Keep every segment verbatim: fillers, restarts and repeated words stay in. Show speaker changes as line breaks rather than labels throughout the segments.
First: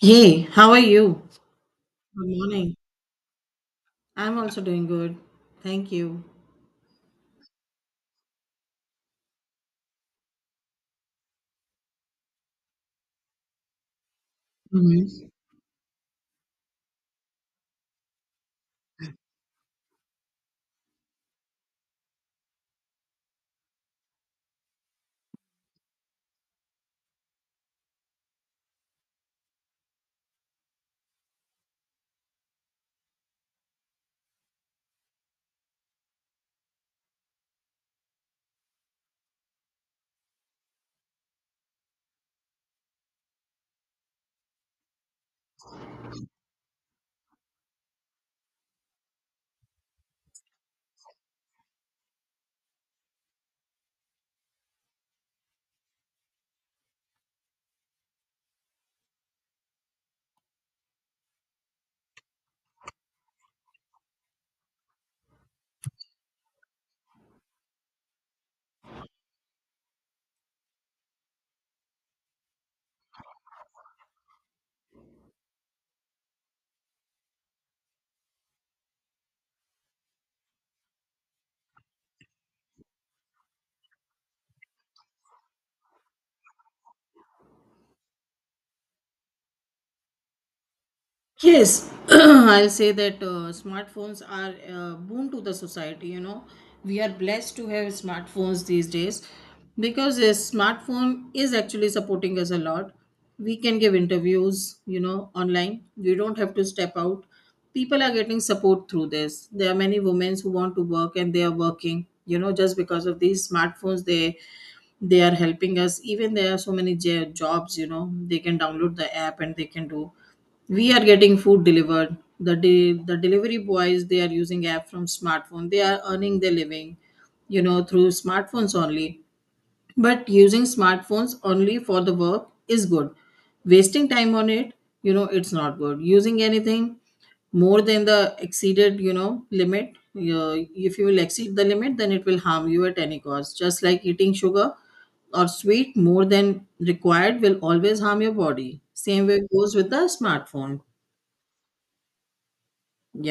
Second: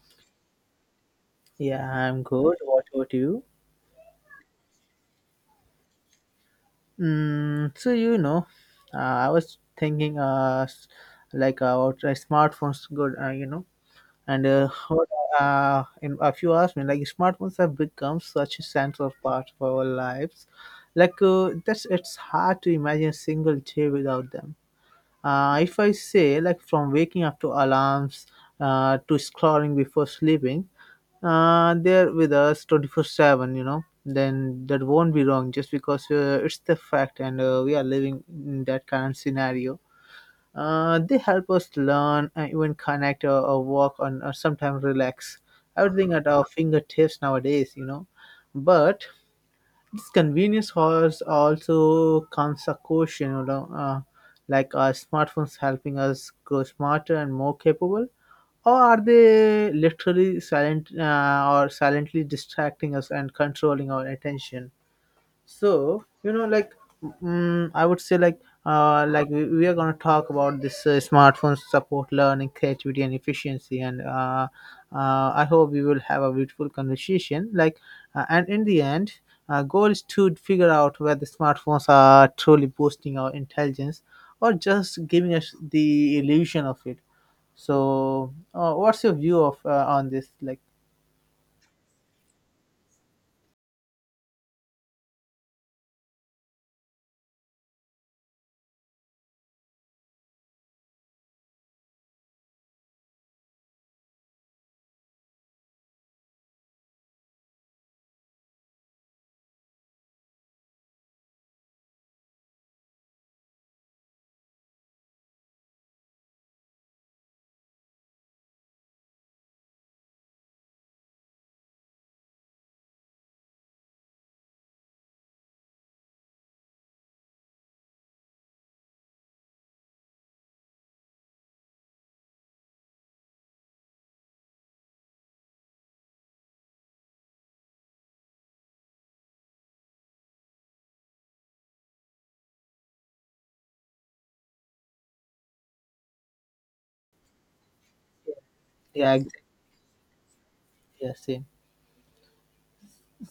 Hey, how are you?
Yeah, I'm
Good
good.
morning.
What about you?
I'm also doing good. Thank you.
Mm, so you know, uh, I was thinking, uh, s- like uh, about uh, smartphones, good, uh, you know, and uh, what,
Mhm.
uh, and if you ask me, like smartphones have become such a central part of our lives, like uh, that's it's hard to imagine a single day without them. Uh, if I say like from waking up to alarms, uh, to scrolling before sleeping, uh, they're with us twenty-four seven you know then that won't be wrong just because uh, it's the fact, and uh, we are living in that current scenario. Uh, they help us learn, uh, even connect, or, or walk on, or sometimes relax. Everything at our fingertips nowadays, you know but this convenience has also comes a caution. You know uh, like our smartphones helping us grow smarter and more capable, or are they literally silent uh, or silently distracting us and controlling our attention? So you know, like mm, I would say, like uh, like we, we are gonna talk about this, uh, smartphones support learning, creativity, and efficiency, and uh, uh, I hope we will have a beautiful conversation. Like, uh, and in the end, uh, goal is to figure out whether smartphones are truly boosting our intelligence or just giving us the illusion of it. So, uh, what's your view of uh, on this? Like,
Yes, I'll say that uh, smartphones are a boon to the society. You know, we are blessed to have smartphones these days because a smartphone is actually supporting us a lot. We can give interviews, you know, online. We don't have to step out. People are getting support through this. There are many women who want to work and they are working, you know, just because of these smartphones, they they are helping us. Even there are so many j- jobs, you know, they can download the app and they can do. We are getting food delivered, the de- the delivery boys, they are using app from smartphone, they are earning their living, you know, through smartphones only. But using smartphones only for the work is good. Wasting time on it, you know, it's not good. Using anything more than the exceeded, you know, limit, uh, if you will exceed the limit, then it will harm you at any cost, just like eating sugar or sweet more than required will always harm your body.
yeah, yes,
Same way
exactly,
goes with the smartphone.
yeah, same.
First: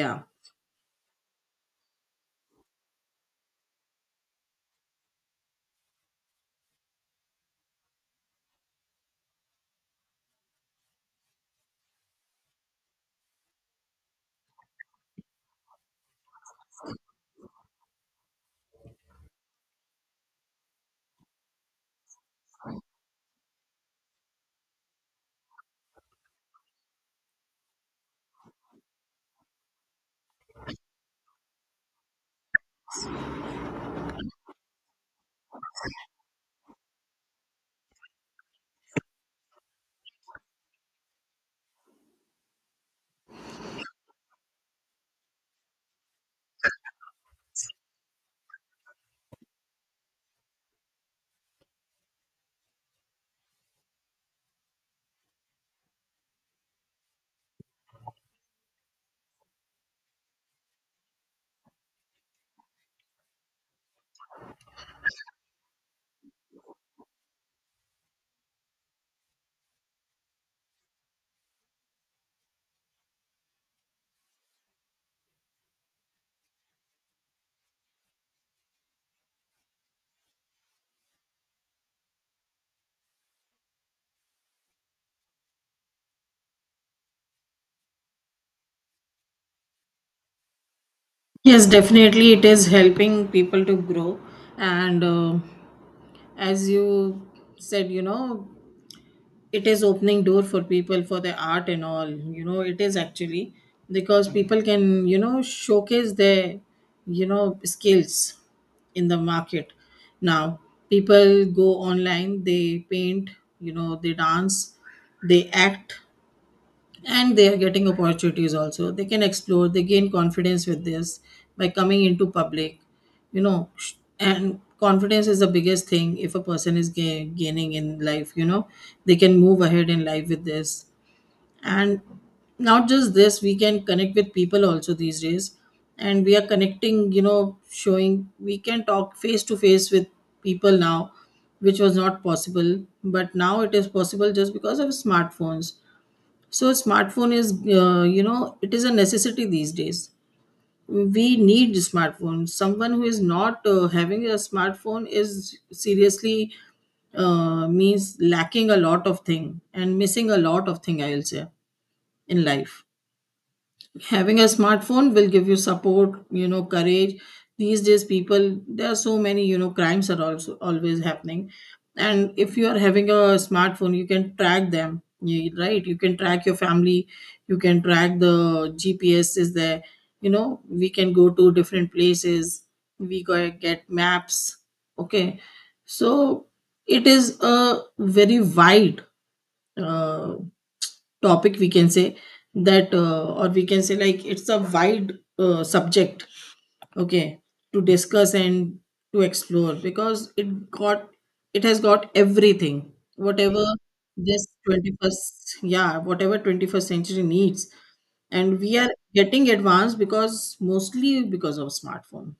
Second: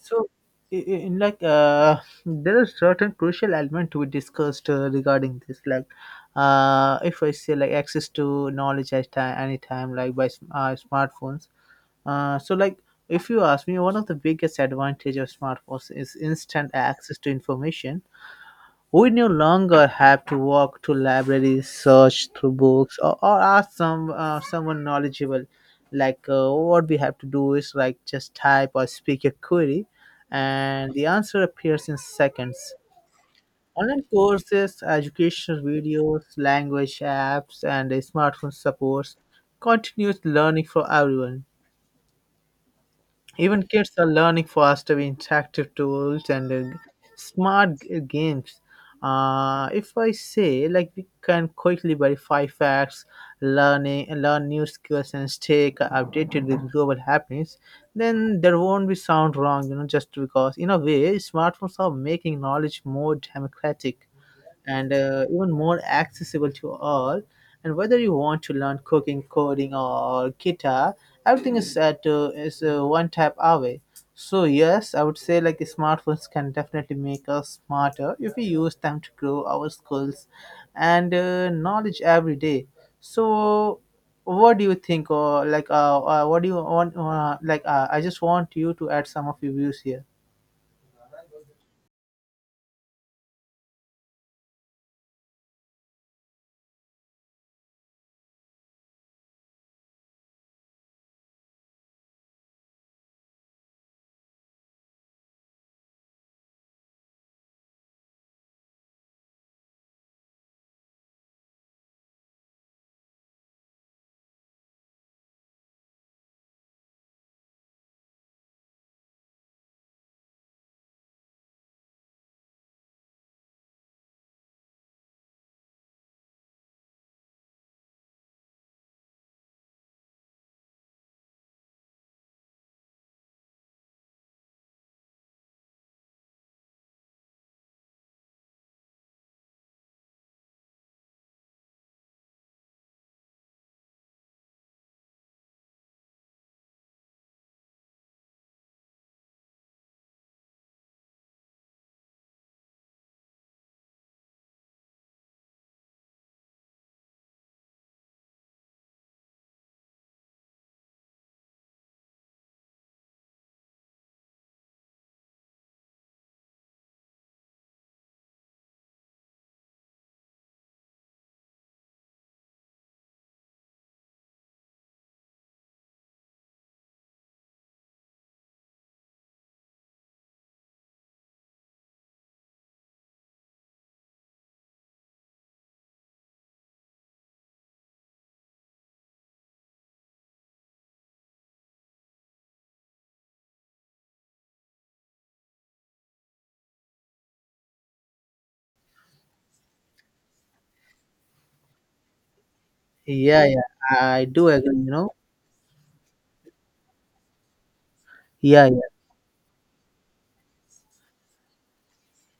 So, i- i- in like, uh, there are certain crucial element to be discussed uh, regarding this. Like, uh, if I say like access to knowledge at time, any time, like by sm- uh, smartphones. Uh, so like. If you ask me, one of the biggest advantage of smartphones is instant access to information. We no longer have to walk to libraries, search through books, or, or ask some uh, someone knowledgeable. Like uh, what we have to do is like just type or speak a query, and the answer appears in seconds. Online courses, educational videos, language apps, and uh, smartphone supports continuous learning for everyone. Even kids are learning faster with interactive tools, and uh, smart g- uh, games. Uh, if I say like we can quickly verify facts, learning uh, learn new skills, and stay c- updated with global happenings, then there won't be sound wrong, you know, just because in a way smartphones are making knowledge more democratic, and uh, even more accessible to all. And whether you want to learn cooking, coding, or guitar, everything is at uh, is uh, one tap away. So yes, I would say like smartphones can definitely make us smarter if we use them to grow our skills and uh, knowledge every day. So what do you think, or like uh, uh what do you want, uh, like uh, I just want you to add some of your views here.
Yes, definitely it is helping people to grow. And uh, as you said, you know, it is opening door for people for the art and all, you know, it is actually, because people can, you know, showcase their, you know, skills in the market now. People go online, they paint, you know, they dance, they act, and they are getting opportunities also. They can explore, they gain confidence with this by coming into public, you know, sh- and confidence is the biggest thing if a person is ga- gaining in life, you know, they can move ahead in life with this. And not just this, we can connect with people also these days, and we are connecting, you know, showing we can talk face to face with people now, which was not possible, but now it is possible just because of smartphones. So smartphone is, uh, you know, it is a necessity these days. We need smartphones. Someone who is not uh, having a smartphone is seriously uh, means lacking a lot of thing and missing a lot of thing, I will say, in life. Having a smartphone will give you support, you know, courage. These days people, there are so many, you know, crimes are also always happening, and if you are having a smartphone, you can track them, you- right, you can track your family, you can track the, GPS is there, you know, we can go to different places, we go- get maps. Okay. So it is a very wide uh, topic, we can say that, uh, or we can say like it's a wide uh, subject. Okay. To discuss and to explore, because it got it has got everything,
Yeah,
whatever
yeah, I
this
do agree, you know.
twenty-first, yeah, whatever twenty-first century needs, and
Yeah.
we are getting advanced because mostly because of smartphone.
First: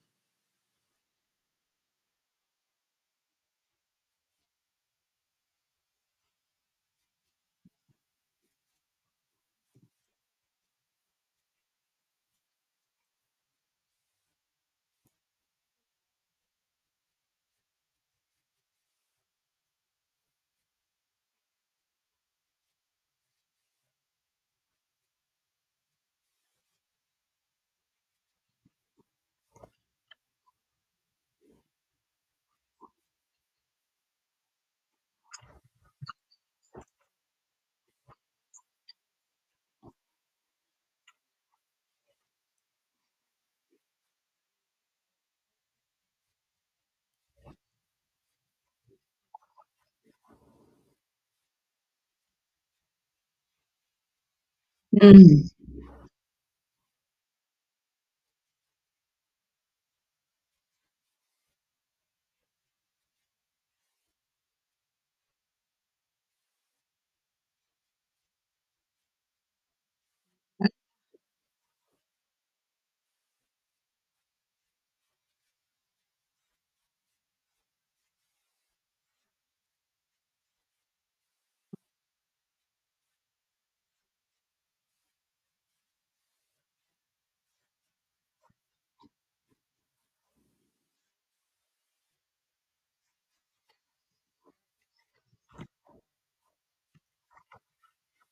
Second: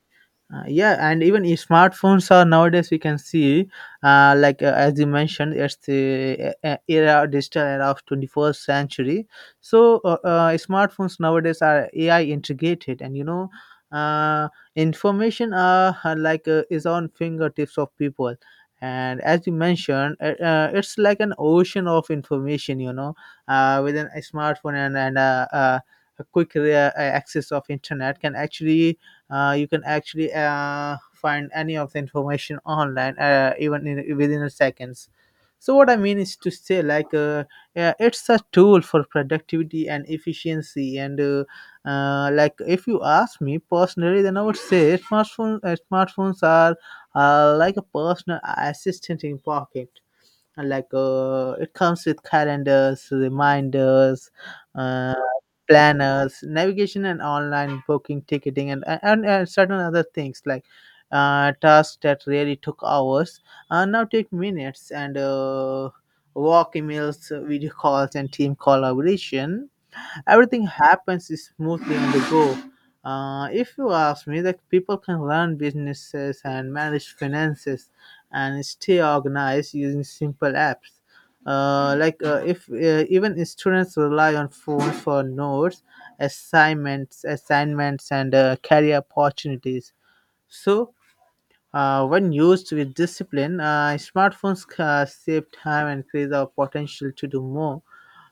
Uh, yeah, and even i- smartphones are nowadays we can see, uh, like uh, as you mentioned, it's the uh, uh, era digital era of twenty-first century. So uh, uh, smartphones nowadays are A I integrated, and you know, uh, information uh, uh, like uh, is on fingertips of people. And as you mentioned, uh, uh, it's like an ocean of information, you know, uh, with an, a smartphone, and and uh, uh, a quick uh, access of internet can actually uh, you can actually uh, find any of the information online, uh, even in, within a seconds. So what I mean is to say like uh, yeah, it's a tool for productivity and efficiency, and uh, uh, like if you ask me personally, then I would say smartphone, uh, smartphones are uh, like a personal assistant in pocket. Like uh, it comes with calendars, reminders, uh, planners, navigation, and online booking, ticketing, and and, and certain other things like uh, tasks that really took hours, uh, now take minutes, and uh, walk emails, video calls, and team collaboration, everything happens smoothly on the go. Uh, if you ask me, that people can run businesses and manage finances and stay organized using simple apps. Uh, like uh, if uh, Even students rely on phones for notes, assignments, assignments, and uh, career opportunities. So, uh, when used with discipline, uh, smartphones uh, save time and increase our potential to do more,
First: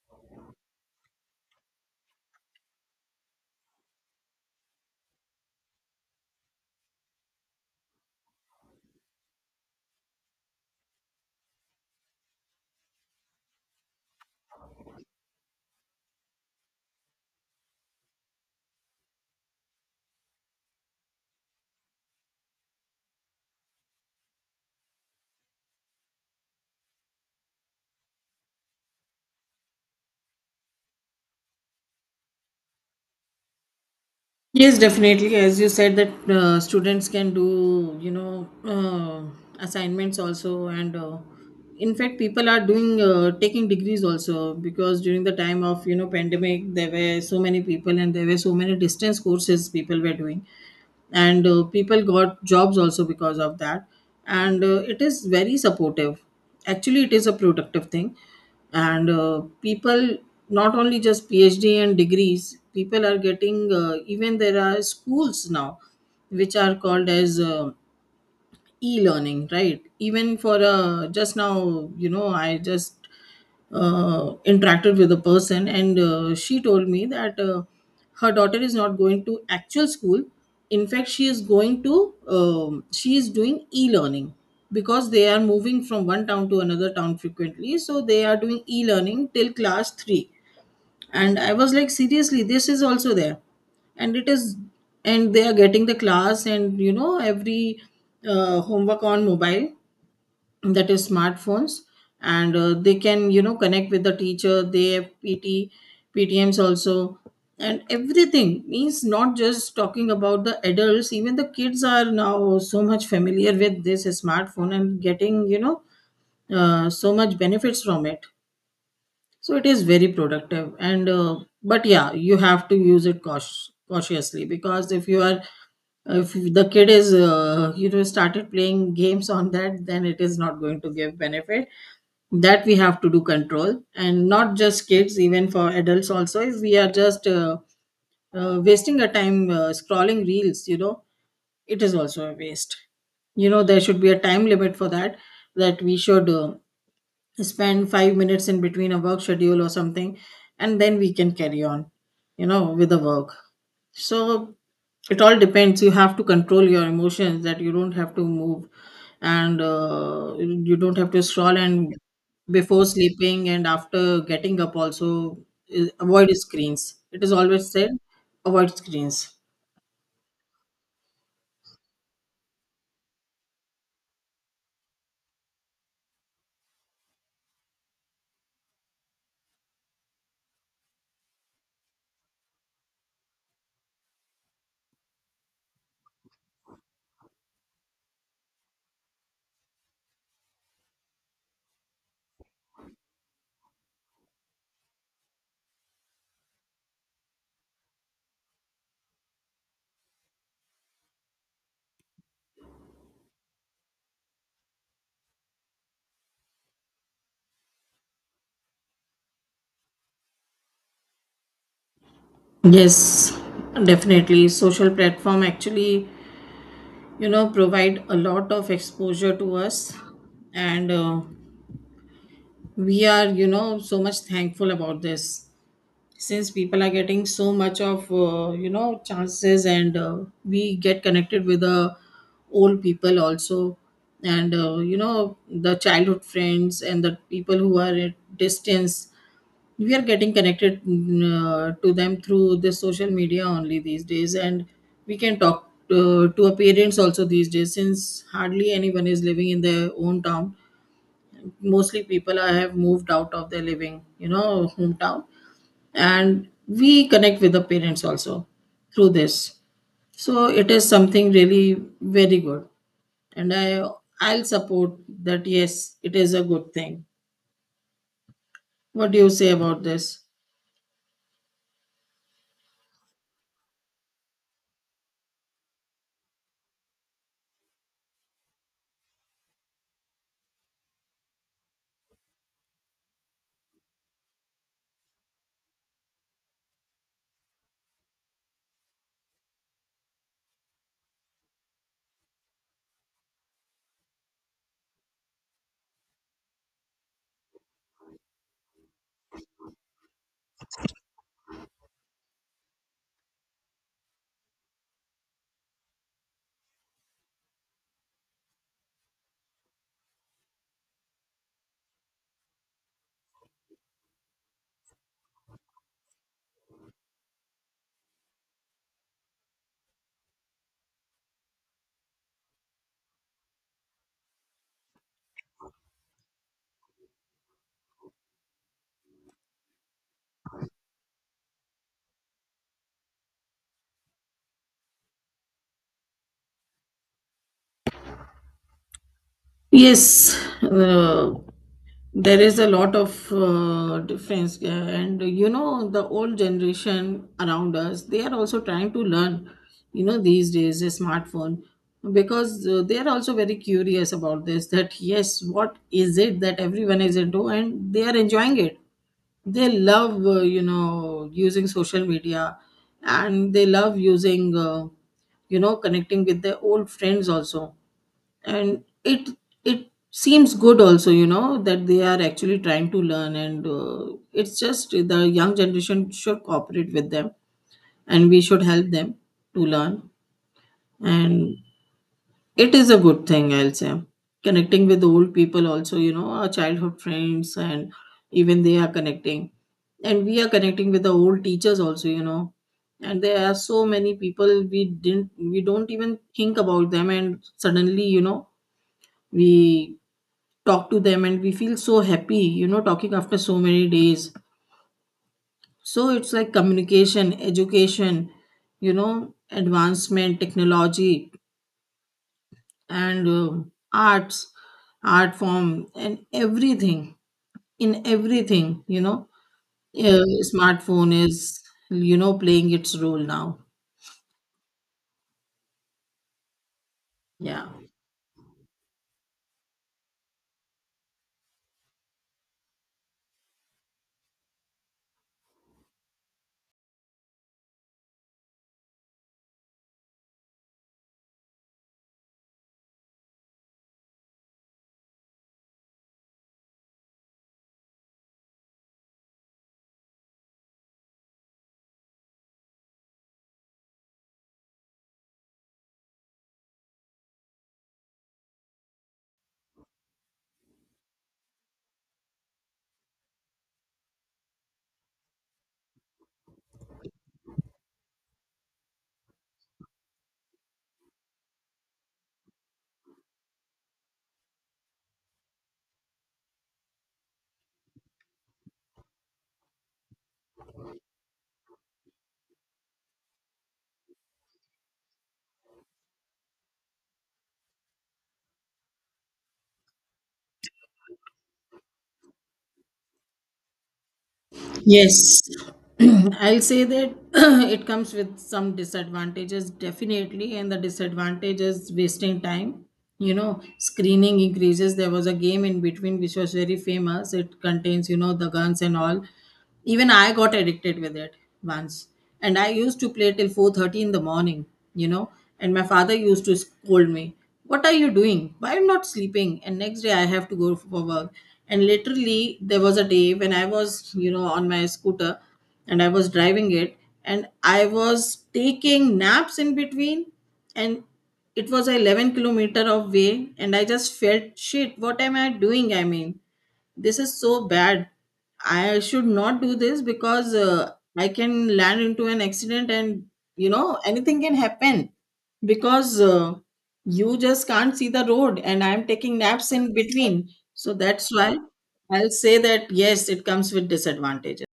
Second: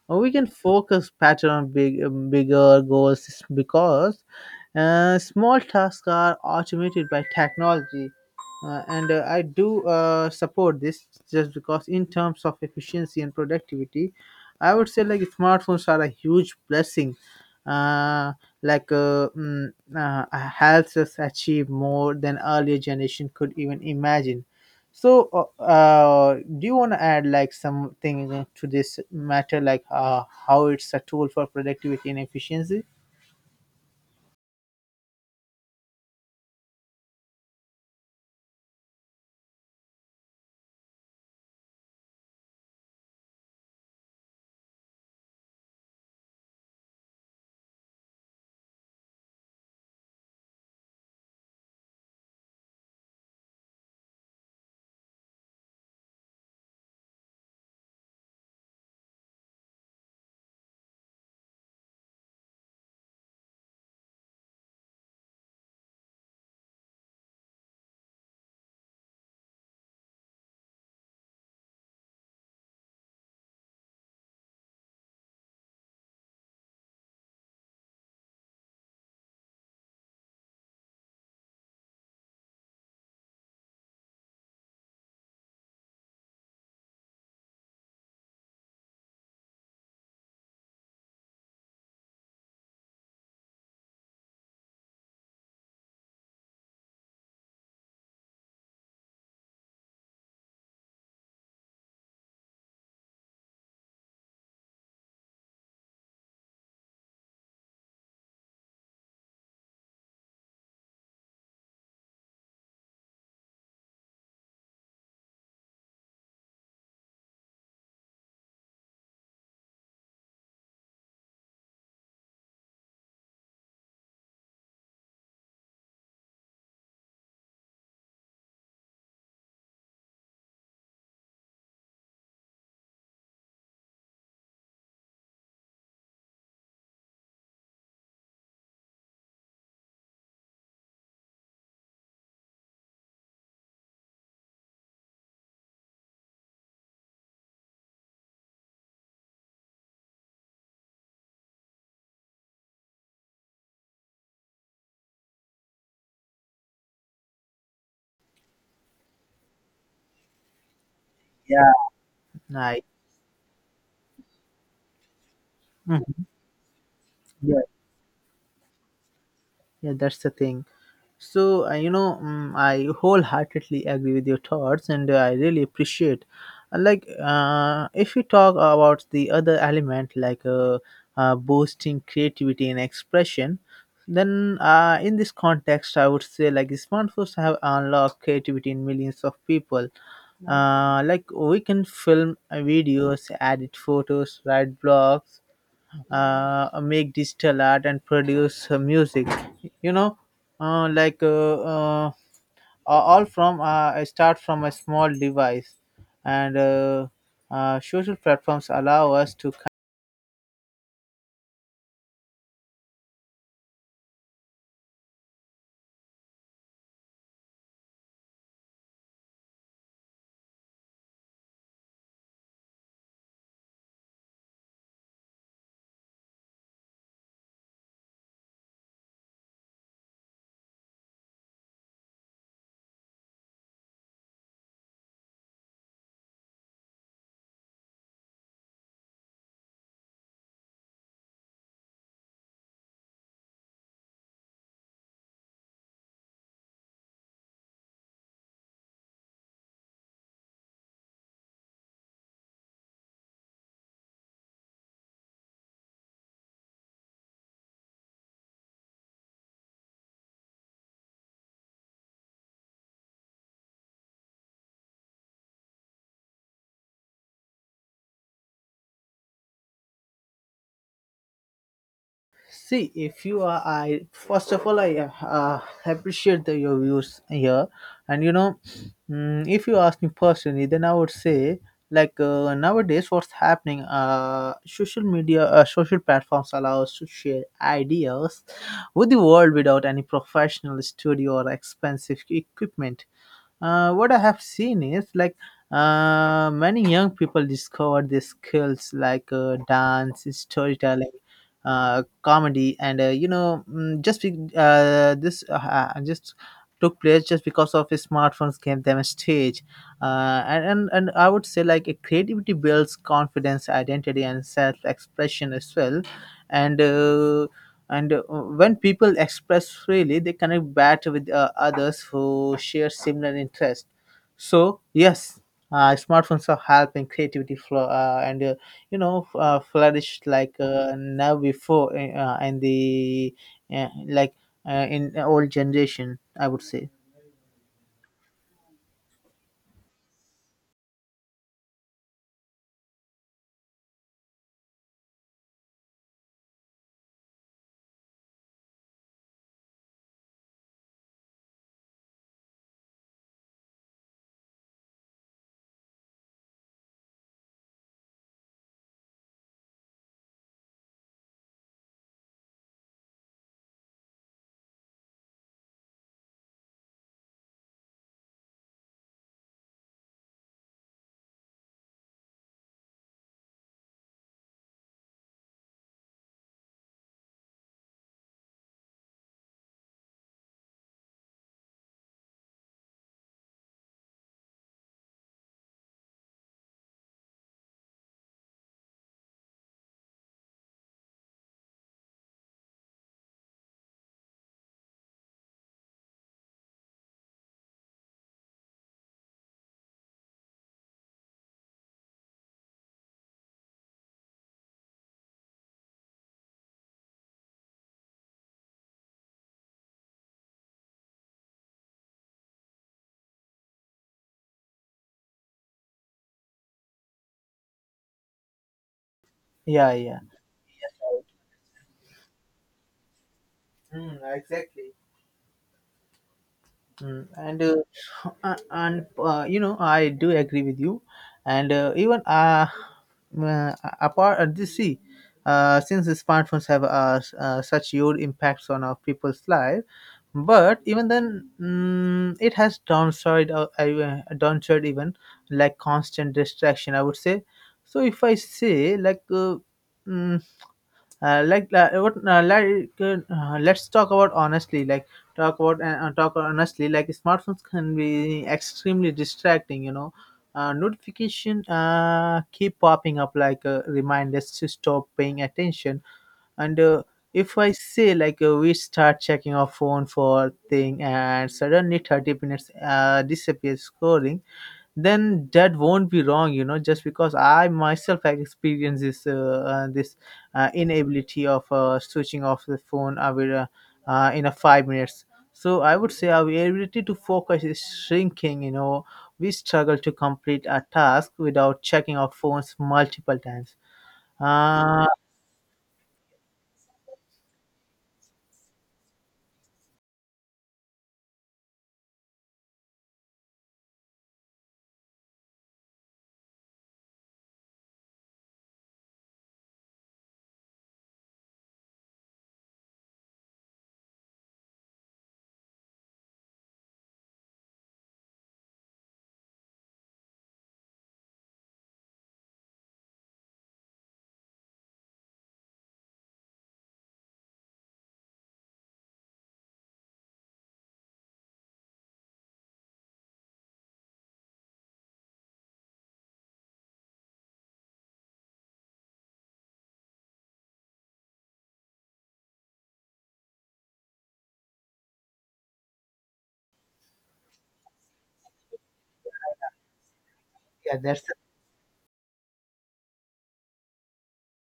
or we can focus pattern on big, um, bigger goals s- because uh, small tasks are automated by technology. Uh, and uh, I do uh, support this just because, in terms of efficiency and productivity, I would say like smartphones are a huge blessing. Uh, like uh, mm, uh, Helps us achieve more than earlier generation could even imagine. So, uh, uh, do you want to add like something to this matter, like uh, how it's a tool for productivity and efficiency?
Yes, definitely. As you said, that uh, students can do, you know, uh, assignments also, and uh, in fact, people are doing uh, taking degrees also, because during the time of, you know, pandemic, there were so many people and there were so many distance courses people were doing. And uh, people got jobs also because of that. And uh, it is very supportive, actually it is a productive thing. And uh, people, not only just phd and degrees, people are getting uh, even there are schools now which are called as uh, e-learning, right. Even for uh, just now, you know, I just uh, interacted with a person, and uh, she told me that uh, her daughter is not going to actual school. In fact, she is going to um, she is doing e-learning, because they are moving from one town to another town frequently, so they are doing e-learning till class three. And I was like, seriously, this is also there. And it is and they are getting the class, and you know every uh, homework on mobile, that is smartphones. And uh, they can, you know, connect with the teacher, they have pt ptms also. And everything means, not just talking about the adults, even the kids are now so much familiar with this smartphone and getting, you know, uh, so much benefits from it. So it is very productive. And uh, but yeah, you have to use it cautious, cautiously, because if you are if the kid is, uh, you know, started playing games on that, then it is not going to give benefit. That we have to do control. And not just kids, even for adults also, if we are just uh, uh, wasting a time uh, scrolling reels, you know, it is also a waste. You know, there should be a time limit for that, that we should uh, spend five minutes in between a work schedule or something, and then we can carry on, you know, with the work. So it all depends, you have to control your emotions, that you don't have to move, and uh, you don't have to scroll
Yeah.
and
Nice.
before sleeping and after getting up also, uh,
Mhm.
avoid screens, it is
Yeah,
always said. Avoid screens.
yeah, that's the thing. So, uh, you know, mm I wholeheartedly agree with your thoughts, and uh, I really appreciate. Uh, Like, uh, if you talk about the other element, like uh, uh, boosting creativity and expression, then uh, in this context, I would say like smartphones have unlocked creativity in millions of people. Uh, like we can film uh, videos, edit photos, write blogs, uh, make digital art, and produce uh, music, you know. Uh, like uh, uh, a- all from uh, I start from a small device, and uh, uh, social platforms allow us to
Yes, definitely. Social platform actually, you know, provide a lot of exposure to us. And uh, we are, you know, so much thankful about this, since people are getting so much of uh, you know, chances. And uh, we get connected with the old people also. And uh, you know, the childhood friends and the people who are at distance, we are getting connected, mm, uh, to them through the social media only these days. And we can talk uh, to our parents also these days, since hardly anyone is living in their own town, mostly people are, have moved out of their living, you know, hometown. And we connect with the parents also through this. So it is something really very good, and i I'll support that, yes, it is a good thing. What do you say about this?
See, if you are, I first of all, I uh, appreciate the, your views here, and you know, mm, if you ask me personally, then I would say like uh, nowadays, what's happening? Uh, social media, uh, social platforms allow us to share ideas with the world without any professional studio or expensive equipment. Uh, what I have seen is like uh, many young people discover these skills like uh, dance, storytelling, uh, comedy, and uh, you know mm, just be, uh, this uh, ha- just took place just because of his smartphones gave them a stage, uh, and, and and I would say like a creativity builds confidence, identity, and self-expression as well, and uh, and uh, when people express freely, they connect better with uh, others who share similar interests. So yes, uh, smartphones are helping creativity flow, uh, and uh, you know f- uh, flourished like uh, now before eh, uh, and the uh, like uh, in old generation I would say.
Yes, uh, there is a lot of uh, difference, uh, and you know, the old generation around us, they are also trying to learn. You know these days, a smartphone, because uh, they are also very curious about this. That yes, what is it that everyone is into, and they are enjoying it. They love uh, you know, using social media, and they love using uh, you know, connecting with their old friends also. And it it seems good also, you know, that they are actually trying to learn. And uh, it's just the young generation should cooperate with them, and we should help them to learn. And it is a good thing, I'll say, connecting with old people also, you know, our childhood friends. And even they are connecting, and we are connecting with the old teachers also, you know, and there are so many people, we didn't we don't even think about them, and suddenly, you know, we talk to them and we feel so happy, you know, talking after so many days. So it's like communication, education, you know, advancement, technology, and um arts, art form, and everything, in everything, you know,
Yeah, yeah.
uh, smartphone is, you know, playing its role now.
Mm, exactly. Mm, and
Yeah.
uh, uh, and uh, You know I do agree with you, and uh, even uh, uh apart uh, this see, uh, since the smartphones have uh, s- uh, such huge impacts on our people's life, but even then, mm, it has downside, uh, I- uh, downside even, like constant distraction I would say. So if I say like uh, mm, uh, like uh, what uh, like uh, let's talk about honestly, like talk about uh, uh, talk honestly, like smartphones can be extremely distracting, you know. Uh, notification uh, keep popping up like uh, reminders to stop paying attention. And uh, if I say like uh, we start checking our phone for thing, and suddenly thirty minutes uh, disappears scrolling, then that won't be wrong, you know, just because I myself have experienced this uh, uh, this uh, inability of uh, switching off the phone, uh, with, uh, uh, in a five minutes. So I would say our ability to focus is shrinking, you know, we struggle to complete a task without checking our phones multiple times. Uh
Yes, I'll say that it comes with some disadvantages, definitely. And the disadvantage is wasting time. You know, screening increases. There was a game in between which was very famous. It contains, you know, the guns and all. Even I got addicted with it once, and I used to play till four thirty in the morning, you know. And my father used to scold me, what are you doing, why you not sleeping, and next day I have to go for work. And literally there was a day when I was, you know, on my scooter, and I was driving it, and I was taking naps in between. And it was a eleven kilometer of way, and I just felt shit, what am I doing, I mean, this is so bad. I should not do this, because uh, I can land into an accident, and you know, anything can happen, because uh, you just can't see the road, and I'm taking naps in between. So
yeah that's
that's why I'll say that yes, it comes with disadvantages.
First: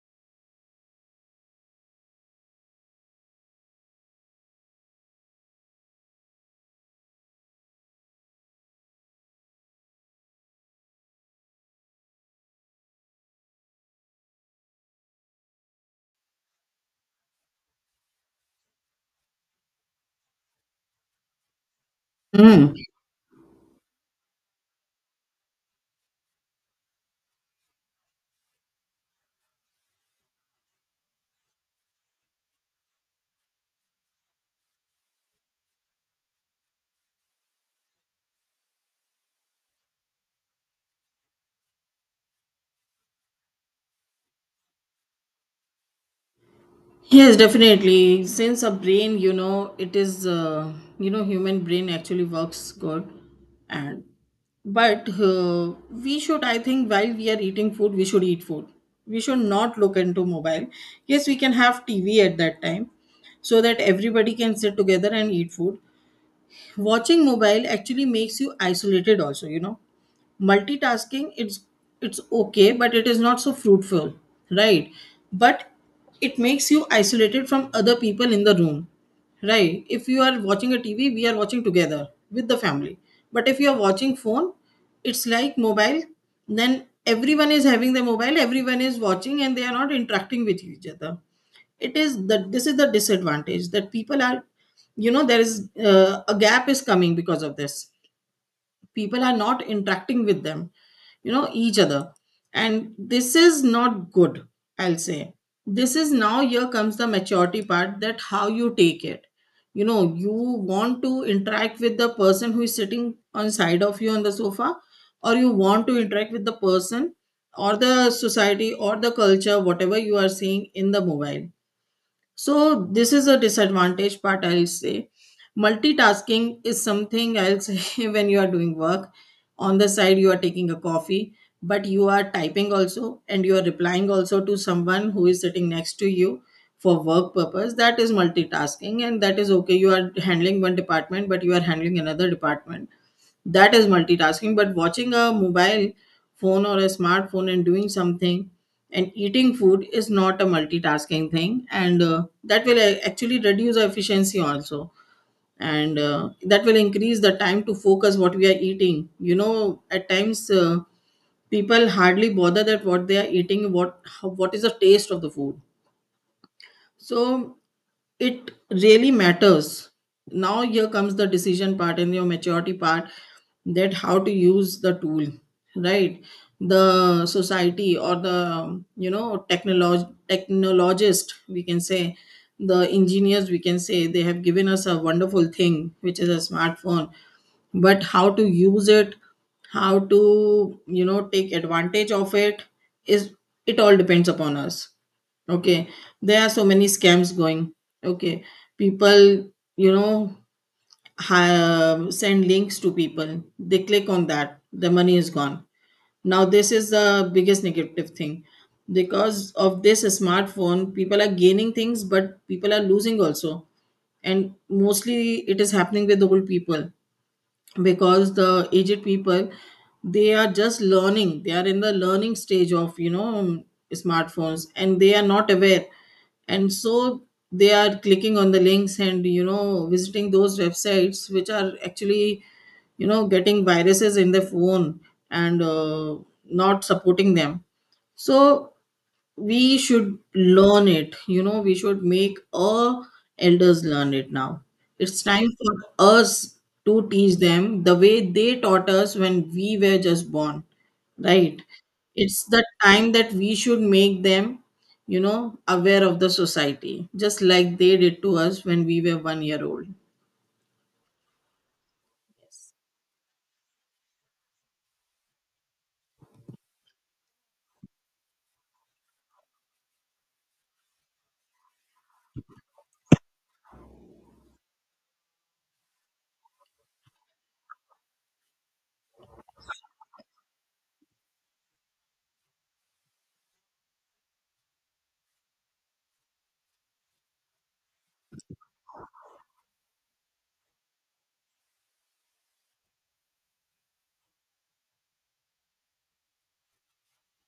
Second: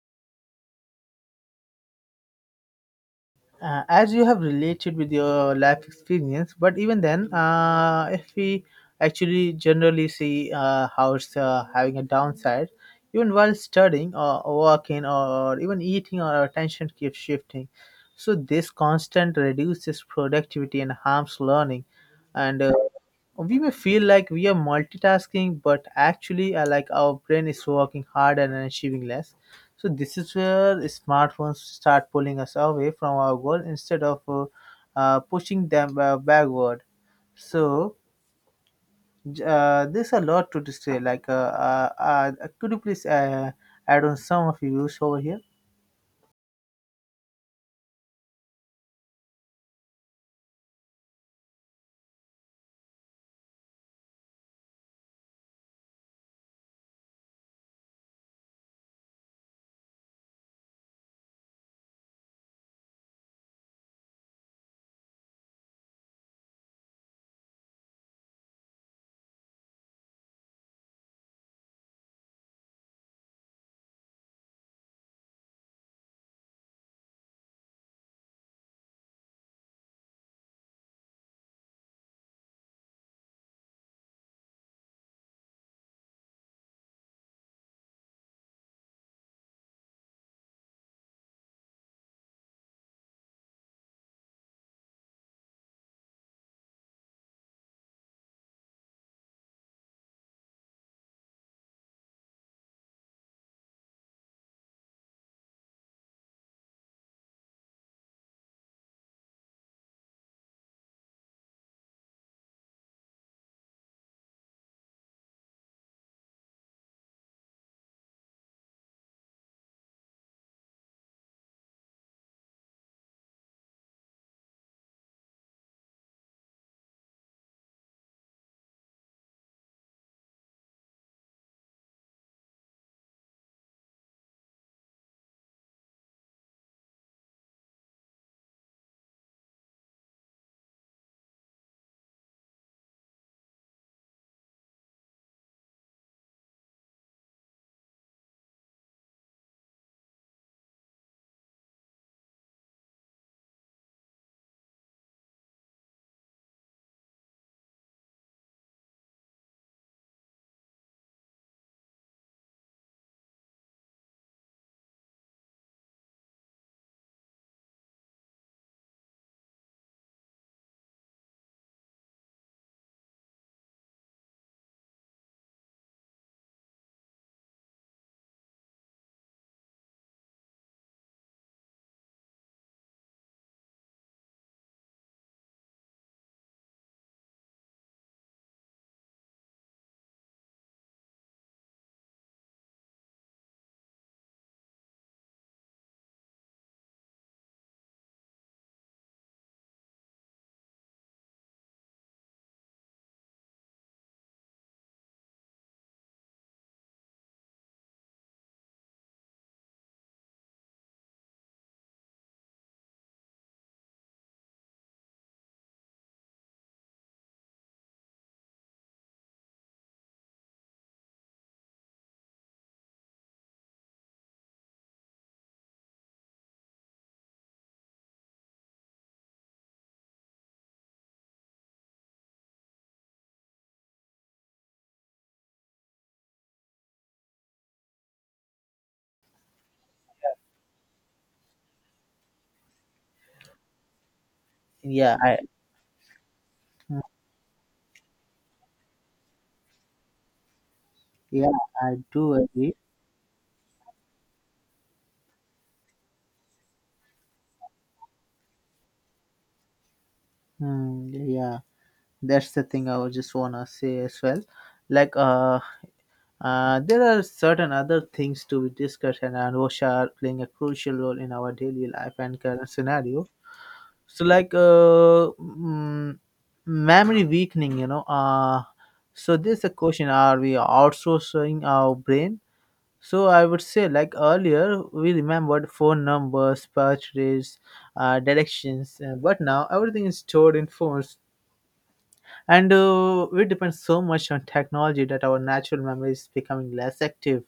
uh, As you have related with your life experience, but even then, uh, if we actually generally see uh, how it's uh, having a downside, even while studying or working or even eating, our attention keeps shifting. So this constant reduces productivity and harms learning, and
Hmm.
uh, we may feel like we are multitasking, but actually uh, like our brain is working harder and achieving less. So this is where smartphones start pulling us away from our goal instead of uh, uh, pushing them uh, backward. So j- uh, there's a lot to say. Like, uh, uh, uh, could you please uh, add on some of your views over here?
Yes, definitely. Since a brain, you know, it is, uh, you know, human brain actually works good, and but uh, we should, I think, while we are eating food, we should eat food. We should not look into mobile. Yes, we can have T V at that time, so that everybody can sit together and eat food. Watching mobile actually makes you isolated, also, you know multitasking it's it's okay, but it is not so fruitful, right? But it makes you isolated from other people in the room. Right, if you are watching a TV, we are watching together with the family, but if you are watching phone, it's like mobile, then everyone is having the mobile, everyone is watching, and they are not interacting with each other. It is that this is the disadvantage that people are, you know there is uh, a gap is coming because of this. People are not interacting with them, you know, each other, and this is not good, I'll say. This is now here comes the maturity part, that how you take it, you know. You want to interact with the person who is sitting on side of you on the sofa, or you want to interact with the person or the society or the culture, whatever you are seeing in the mobile. So this is a disadvantage part, I'll say. Multitasking is something, I'll say, when you are doing work. On the side, you are taking a coffee, but you are typing also, and you are replying also to someone who is sitting next to you for work purpose. That is multitasking, and that is okay. You are handling one department, but you are handling another department. That is multitasking. But watching a mobile phone or a smartphone and doing something and eating food is not a multitasking thing, and uh, that will uh, actually reduce our efficiency also, and uh, that will increase the time to focus what we are eating, you know. At times, uh, people hardly bother that what they are eating, what, how, what is the taste of the food. So it really matters. Now here comes the decision part and your maturity part, that how to use the tool, right? The society, or the, you know, technolog technologist we can say, the engineers we can say, they have given us a wonderful thing, which is a smartphone, but how to use it, how to, you know, take advantage of it, is it all depends upon us. Okay, there are so many scams going. Okay, people, you know, have, send links to people. They click on that, the money is gone. Now, this is the biggest negative thing. Because of this smartphone, people are gaining things, but people are losing also. And mostly it is happening with old people, because the aged people, they are just learning, they are in the learning stage of, you know, um, smartphones, and they are not aware. And so they are clicking on the links and, you know, visiting those websites which are actually, you know, getting viruses in their phone and uh, not supporting them. So we should learn it, you know. We should make our elders learn it. Now
Yeah,
it's
I
time for us to teach them the way they taught us when we were just born,
Yeah,
right?
I do
It's the
agree.
time that we should make them, you know, aware of the society, just like they did to us when we were one year old.
Hmm, yeah, that's the thing I was just wanna say as well. Like, uh, uh, there are certain other things to be discussed, and uh, Russia are playing a crucial role in our daily life and current scenario. So like uh, mm, memory weakening, you know uh so this is a question, are we outsourcing our brain? So I would say, like earlier we remembered phone numbers, purchases, uh, directions, uh, but now everything is stored in phones. And uh, we depend so much on technology that our natural memory is becoming less active.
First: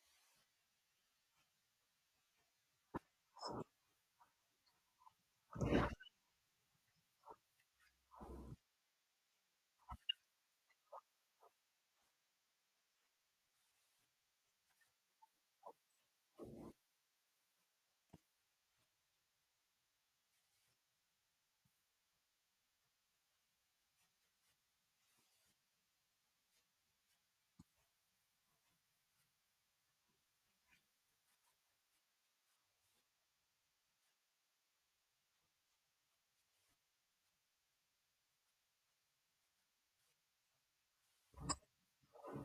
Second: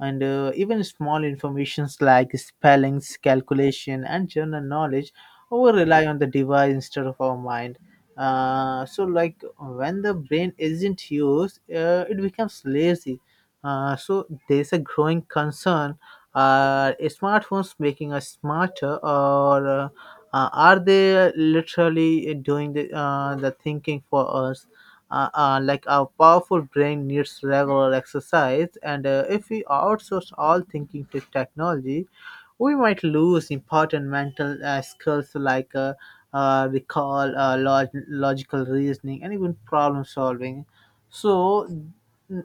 And uh, even small informations like spellings, calculation and general knowledge, over rely on the device instead of our mind. Uh, so like when the brain isn't used, uh, it becomes lazy. Uh, so there's a growing concern: are smartphones making us smarter, or uh, uh, are they literally doing the, uh, the thinking for us? Uh, uh, like our powerful brain needs regular exercise, and uh, if we outsource all thinking to technology, we might lose important mental uh, skills like uh, uh, recall, uh, log- logical reasoning and even problem solving. so n-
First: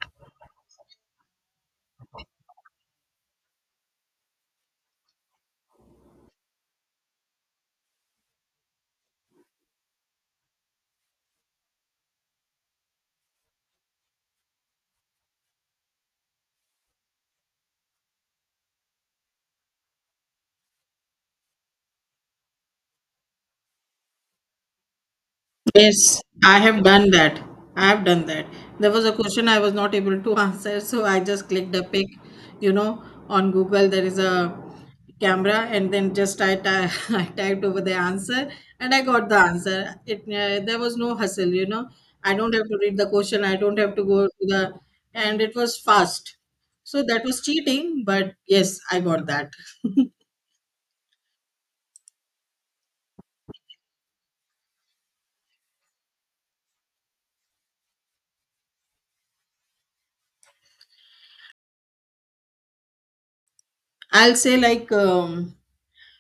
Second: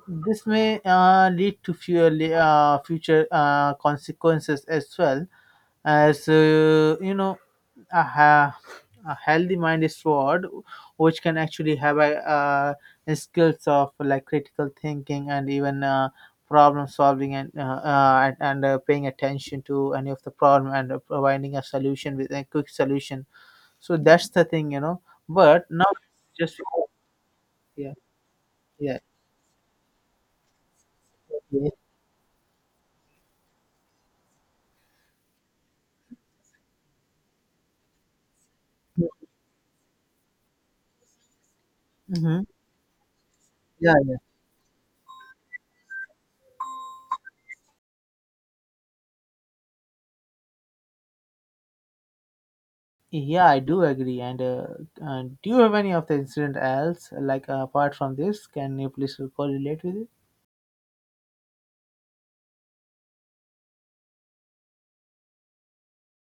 this may uh, lead to fewer, uh, future uh, consequences as well. As uh, you know a, ha- A healthy mind is toward, which can actually have a, uh, a skills of, like, critical thinking and even uh, problem solving, and uh, uh, and, and uh, paying attention to any of the problem, and uh, providing a solution with a quick solution. So that's the thing, you know. But now,
Yes, I
just,
have done that. I
yeah.
have done that. There
Yeah,
was a question I was not able to answer, so I just
yeah.
clicked a pic, you know, on Google. There is a camera, and then just I, ty- I typed over the answer, and I got the answer. It uh, there was no hustle, you know. I
Hmm.
don't have to read the question. I don't have to
Yeah,
go to the, and it was fast. So that was cheating, but yes, I got that.
yeah, I do agree. And uh, uh, do you have any of the incident else, like, uh, apart from this? Can you please correlate with it?
I'll say, like, um,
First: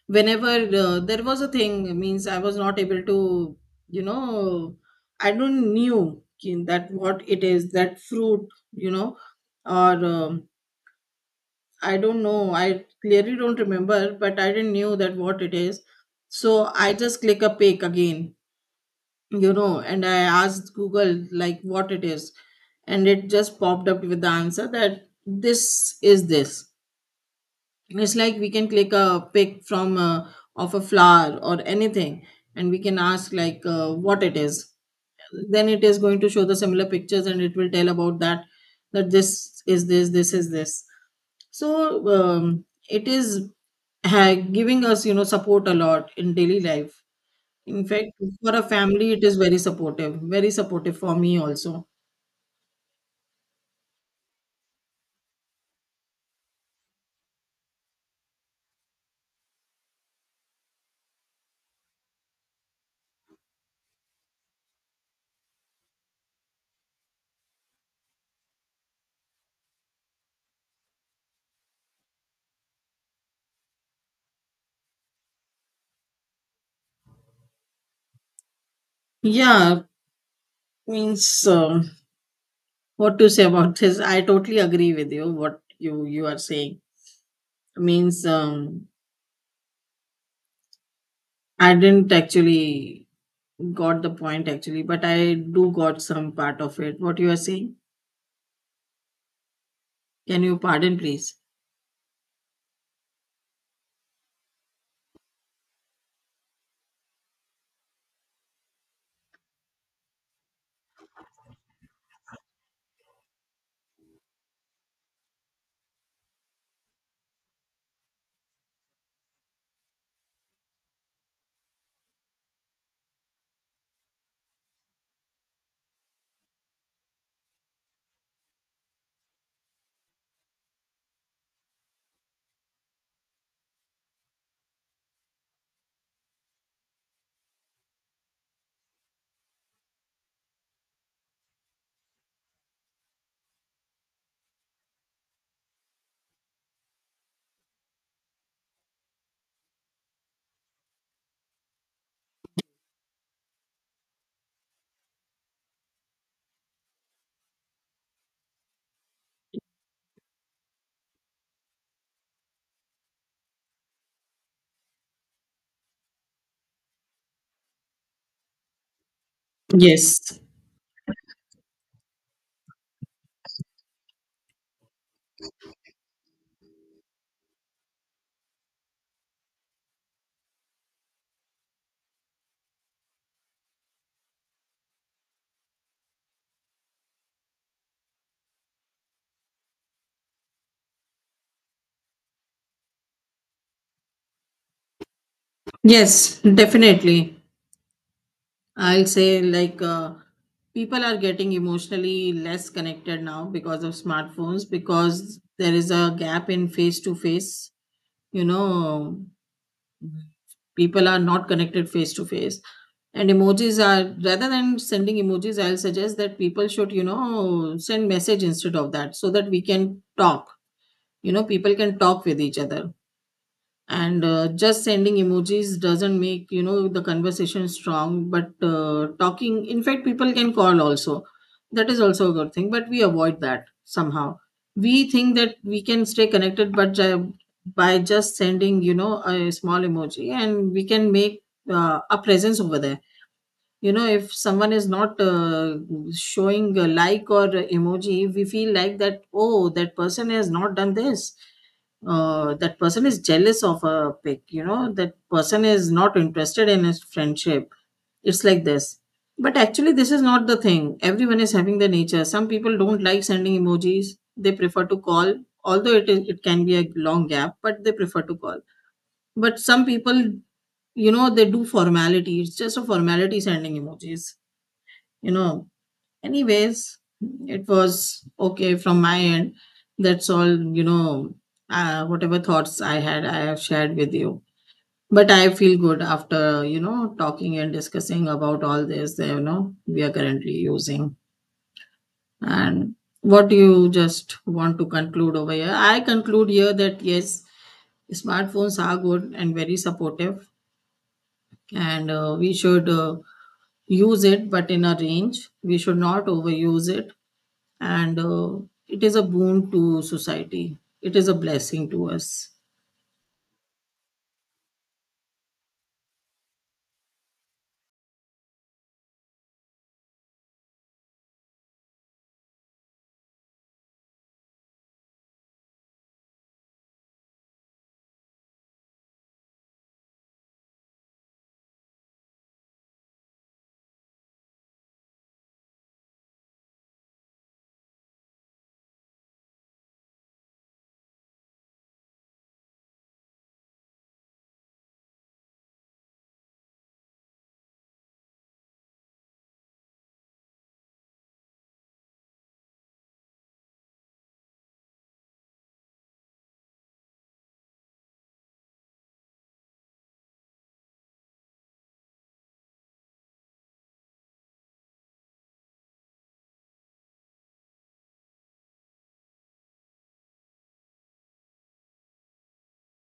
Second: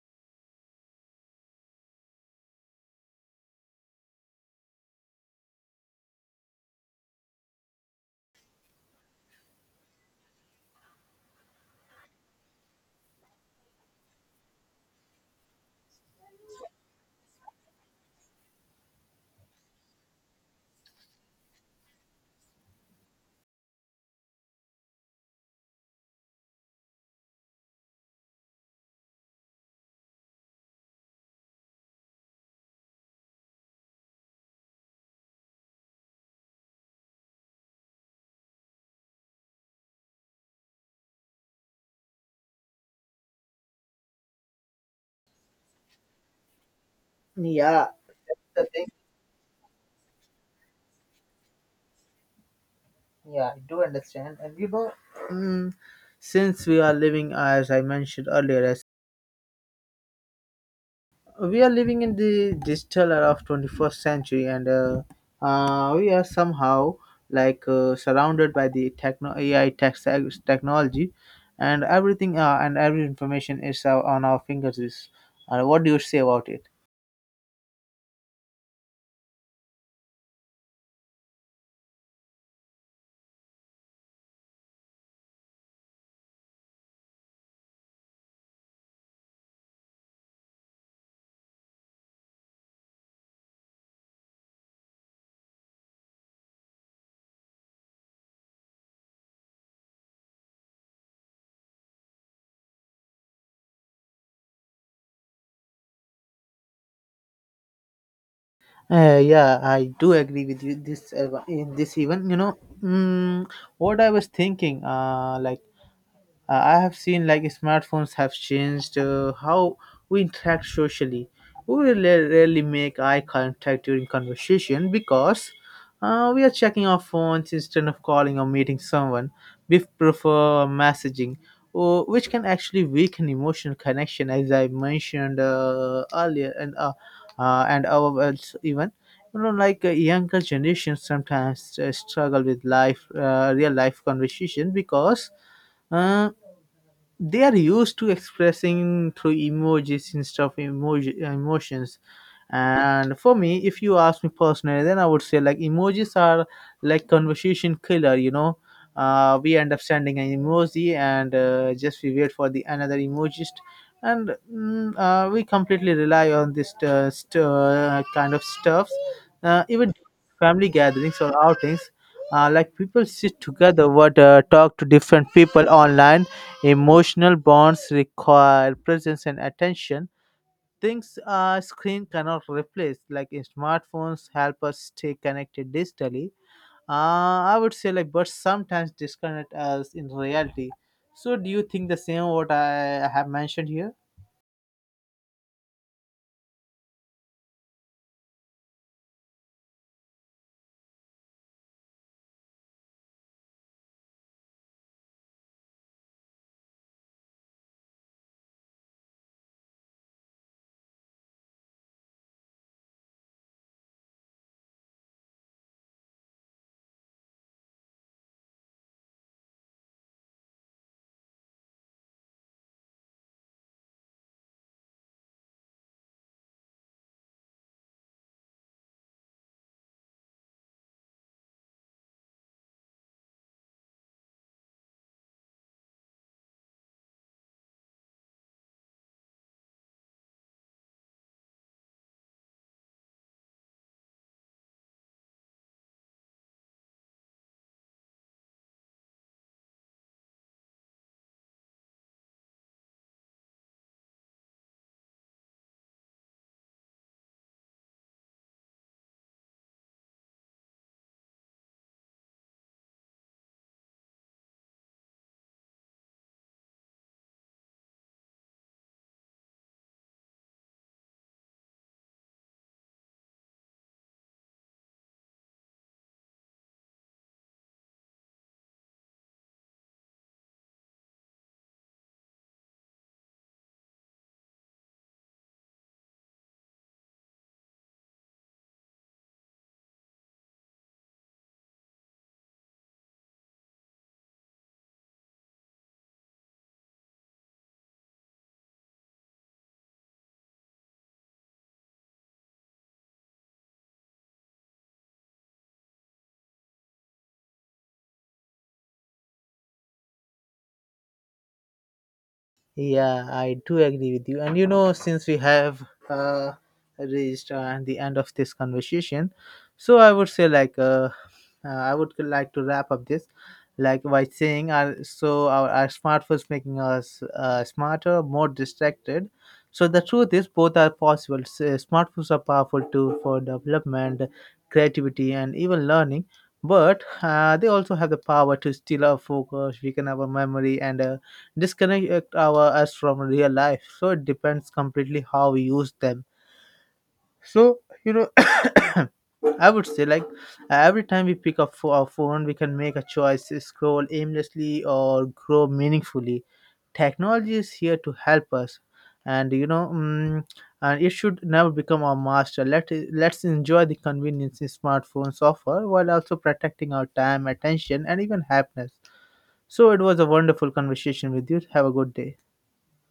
whenever uh, there was a thing, means I was not able to, you know, I don't knew ki- that what it is, that fruit, you know, or um, I don't know, I clearly don't remember, but I didn't knew that what it is. So I just click a pic again, you know, and I asked Google like what it is, and it just popped up with the answer that this is this. It's like we can click a pic from uh, of a flower or anything, and we can ask like uh, what it is, then it is going to show the similar pictures, and it will tell about that, that this is this, this is this. So um, it is, ha- giving us, you know, support a lot in daily life. In
Yeah.
fact, for a family, it is very supportive, very supportive for me also.
Yeah, I do understand. And you know, mm, since we are living, as I mentioned earlier, as we are living in the digital era of twenty-first century, and uh, uh, we are somehow like uh, surrounded by the techno A I tech technology, and everything, uh, and every information is uh, on our fingertips. Uh, what do you say about it?
Yeah, means, um, what to say about this, I totally agree with you, what you you are saying. Means, um, I didn't actually got the point actually, but I do got some part of it. What you are saying? Can you pardon, please?
Uh, yeah, I do agree with you. This, uh, in this even, you know, mm, what I was thinking, uh, like Uh, I have seen like smartphones have changed uh, how we interact socially. We rarely rarely make eye contact during conversation, because uh, we are checking our phones instead of calling or meeting someone. We prefer messaging, uh, which can actually weaken emotional connection, as I mentioned uh, earlier, and uh, uh, and ourselves even. You know, like uh, younger generations sometimes uh, struggle with life, uh, real life conversation because. Uh, they are used to expressing through emojis instead of emoji, emotions. And for me, if you ask me personally, then I would say like emojis are like conversation killer, you know. Uh, we end up sending an emoji, and uh, just we wait for the another emojis. And mm, uh, we completely rely on this uh, st- uh, kind of stuffs, uh, even
Yes,
family gatherings or outings, uh, like people sit together, what, uh, talk to different people online. Emotional bonds require presence and attention. Things a screen cannot replace, like in smartphones, help us stay connected digitally. Uh, I would say like, but sometimes disconnect us in reality. So, do you think the same what I have mentioned here?
yes, definitely. I'll say, like, uh, people are getting emotionally less connected now because of smartphones, because there is a gap in face to face, you know, people are not connected face to face. And emojis are, rather than sending emojis, I'll suggest that people should, you know, send message instead of that, so that we can talk, you know, people can talk with each other. And uh, just sending emojis doesn't make, you know, the conversation strong, but uh, talking, in fact people can call also, that is also a good thing, but we avoid that somehow. We think that we can stay connected, but ju- by just sending, you know, a small emoji, and we can make uh, a presence over there, you know. If someone is not uh, showing a like or emoji, we feel like that, oh, that person has not done this, uh, that person is jealous of a pig, you know, that person is not interested in his friendship, it's like this. But actually this is not the thing, everyone is having the nature, some people don't like sending emojis, they prefer to call, although it is, it can be a long gap, but they prefer to call. But some people, you know, they do formality, it's just a formality sending emojis, you know. Anyways, it was okay from my end. That's all, you know, uh, whatever thoughts I had, I have shared with you. But I feel good after, you know, talking and discussing about all this, you know, we are currently using. And what do you just want to conclude over here? I conclude here that yes, smartphones are good and very supportive, and uh, we should uh, use it, but in a range. We should not overuse it, and uh, it is a boon to society. It is a blessing to us.
Yeah, I do agree with you. And you know, since we have uh, reached uh, the end of this conversation, so I would say like uh, uh, I would like to wrap up this, like, by saying our, so our, our smartphones making us uh, smarter, more distracted. So the truth is, both are possible. S- uh, Smartphones are powerful too for development, creativity, and even learning. But uh, they also have the power to steal our focus, weaken our memory, and uh, disconnect our us from real life. So it depends completely how we use them. So, you know, I would say, like, every time we pick up fo- our phone, we can make a choice: scroll aimlessly or grow meaningfully. Technology is here to help us, and you know, mm, and it should never become our master. Let it, let's enjoy the convenience smartphones offer, while also protecting our time, attention and even happiness. So, it was a wonderful conversation with you. Have a good day.